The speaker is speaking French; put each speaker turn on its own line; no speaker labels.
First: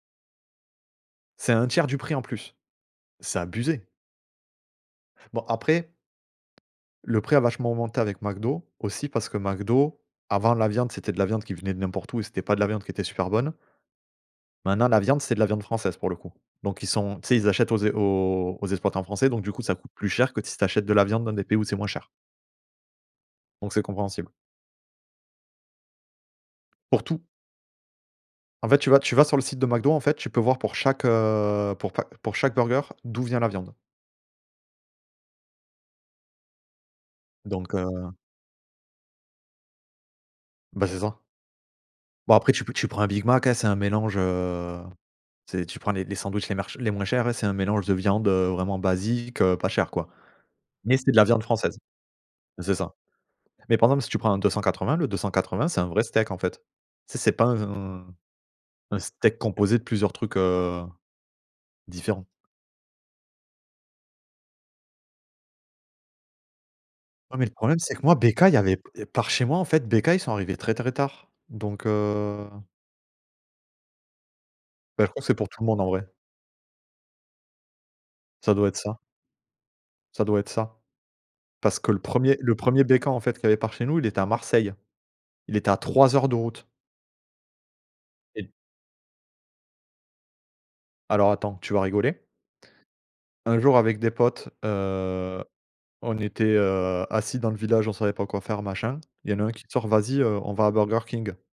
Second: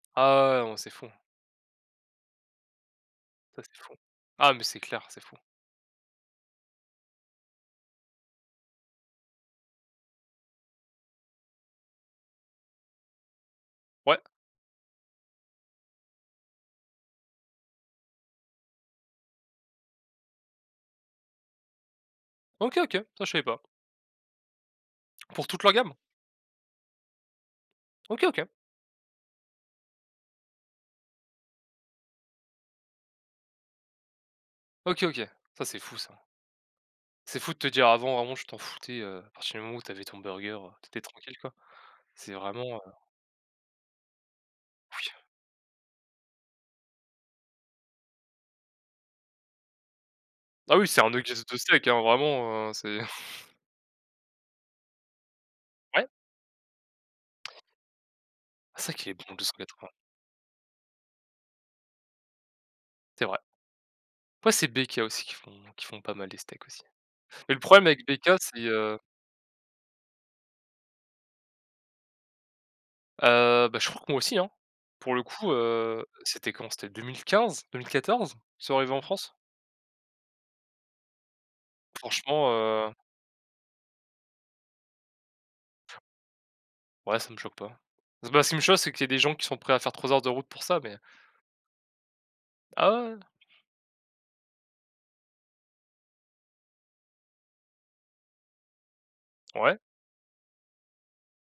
Ah ouais, mais c'est fou.
C'est 1/3 du prix en plus, c'est
Ça, c'est
abusé.
fou. Ah, mais c'est clair, c'est fou.
Bon après le prix a vachement augmenté avec McDo aussi parce que McDo, avant la viande c'était de la viande qui venait de n'importe où et c'était pas de la viande qui était super bonne
Ouais.
maintenant la viande c'est de la viande française, pour le coup, donc ils sont tu sais, ils achètent aux ex aux aux exploitants français, donc du coup, ça coûte plus cher que si tu achètes de la viande dans des pays où c'est moins cher.
OK, OK, ça, je savais pas.
Donc c'est compréhensible.
Pour toute leur gamme?
Pour tout.
OK, OK.
En fait, tu vas tu vas sur le site de McDo, en fait, tu peux voir, pour chaque, heu, pour pa pour chaque burger, d'où vient la viande.
OK, OK, ça, c'est fou, ça. C'est fou de te
Donc
dire,
heu
avant, vraiment, tu t'en foutais, heu, à partir du moment où tu avais ton burger, heu, tu
Ben, c'est
étais
ça.
tranquille, quoi. C'est
Bon après tu pe
vraiment,
tu
heu
prends un big mac, hein, c'est un mélange, heu,
Oui.
tu sais, tu prends les les sandwichs les merch les moins chers, c'est un mélange de viande, heu, vraiment basique, heu, pas chère, quoi,
Ah oui,
mais
c'est un
c'est de la
nugget
viande
de
française,
steak, hein, vraiment, heu,
c'est ça,
c'est.
mais par exemple, si tu prends un 280, le 280 c'est un vrai
Ouais.
steak, en fait. Tu sais, c'est pas un
Ah, c'est vrai
un
qu'il est bon, le
steak
deux cent
composé de
quatre-vingts.
plusieurs trucs, heu, différents.
C'est vrai. Après, c'est BK aussi qui font qui font pas mal les steaks aussi,
Non mais le
mais le
problème
problème
c'est que
avec
moi
BK,
BK il y
c'est,
avait
heu
par chez moi, en fait, BK ils sont arrivés très, très tard donc heu
Heu, bah, je crois que moi aussi, hein.
Ben, je
Pour
crois
le
que c'est pour
coup,
tout le monde, en
heu,
vrai.
c'était quand? C'était 2015-2014?
Ça
Ils
doit
sont
être
arrivé
ça.
en France.
Ca doit être ça. Parce que le 1er
Franchement,
le 1er
heu
BK, en fait, qu'il y avait par chez nous, il était à Marseille. Il était à 3 heures de route.
Ouais, ça me choque pas.
Et
Bah, ce
d
qui me choque, c'est qu'il y a des gens qui sont prêts à faire 3 heures de route pour ça, mais
Alors, attends, tu vas rigoler
Ah, ouais, ouais.
un jour, avec des potes, heu, on était, heu, assis dans le village. On savait pas quoi faire, machin. Il y en a un qui te
Ouais.
sort: «Vas-y, heu, on va à Burger King».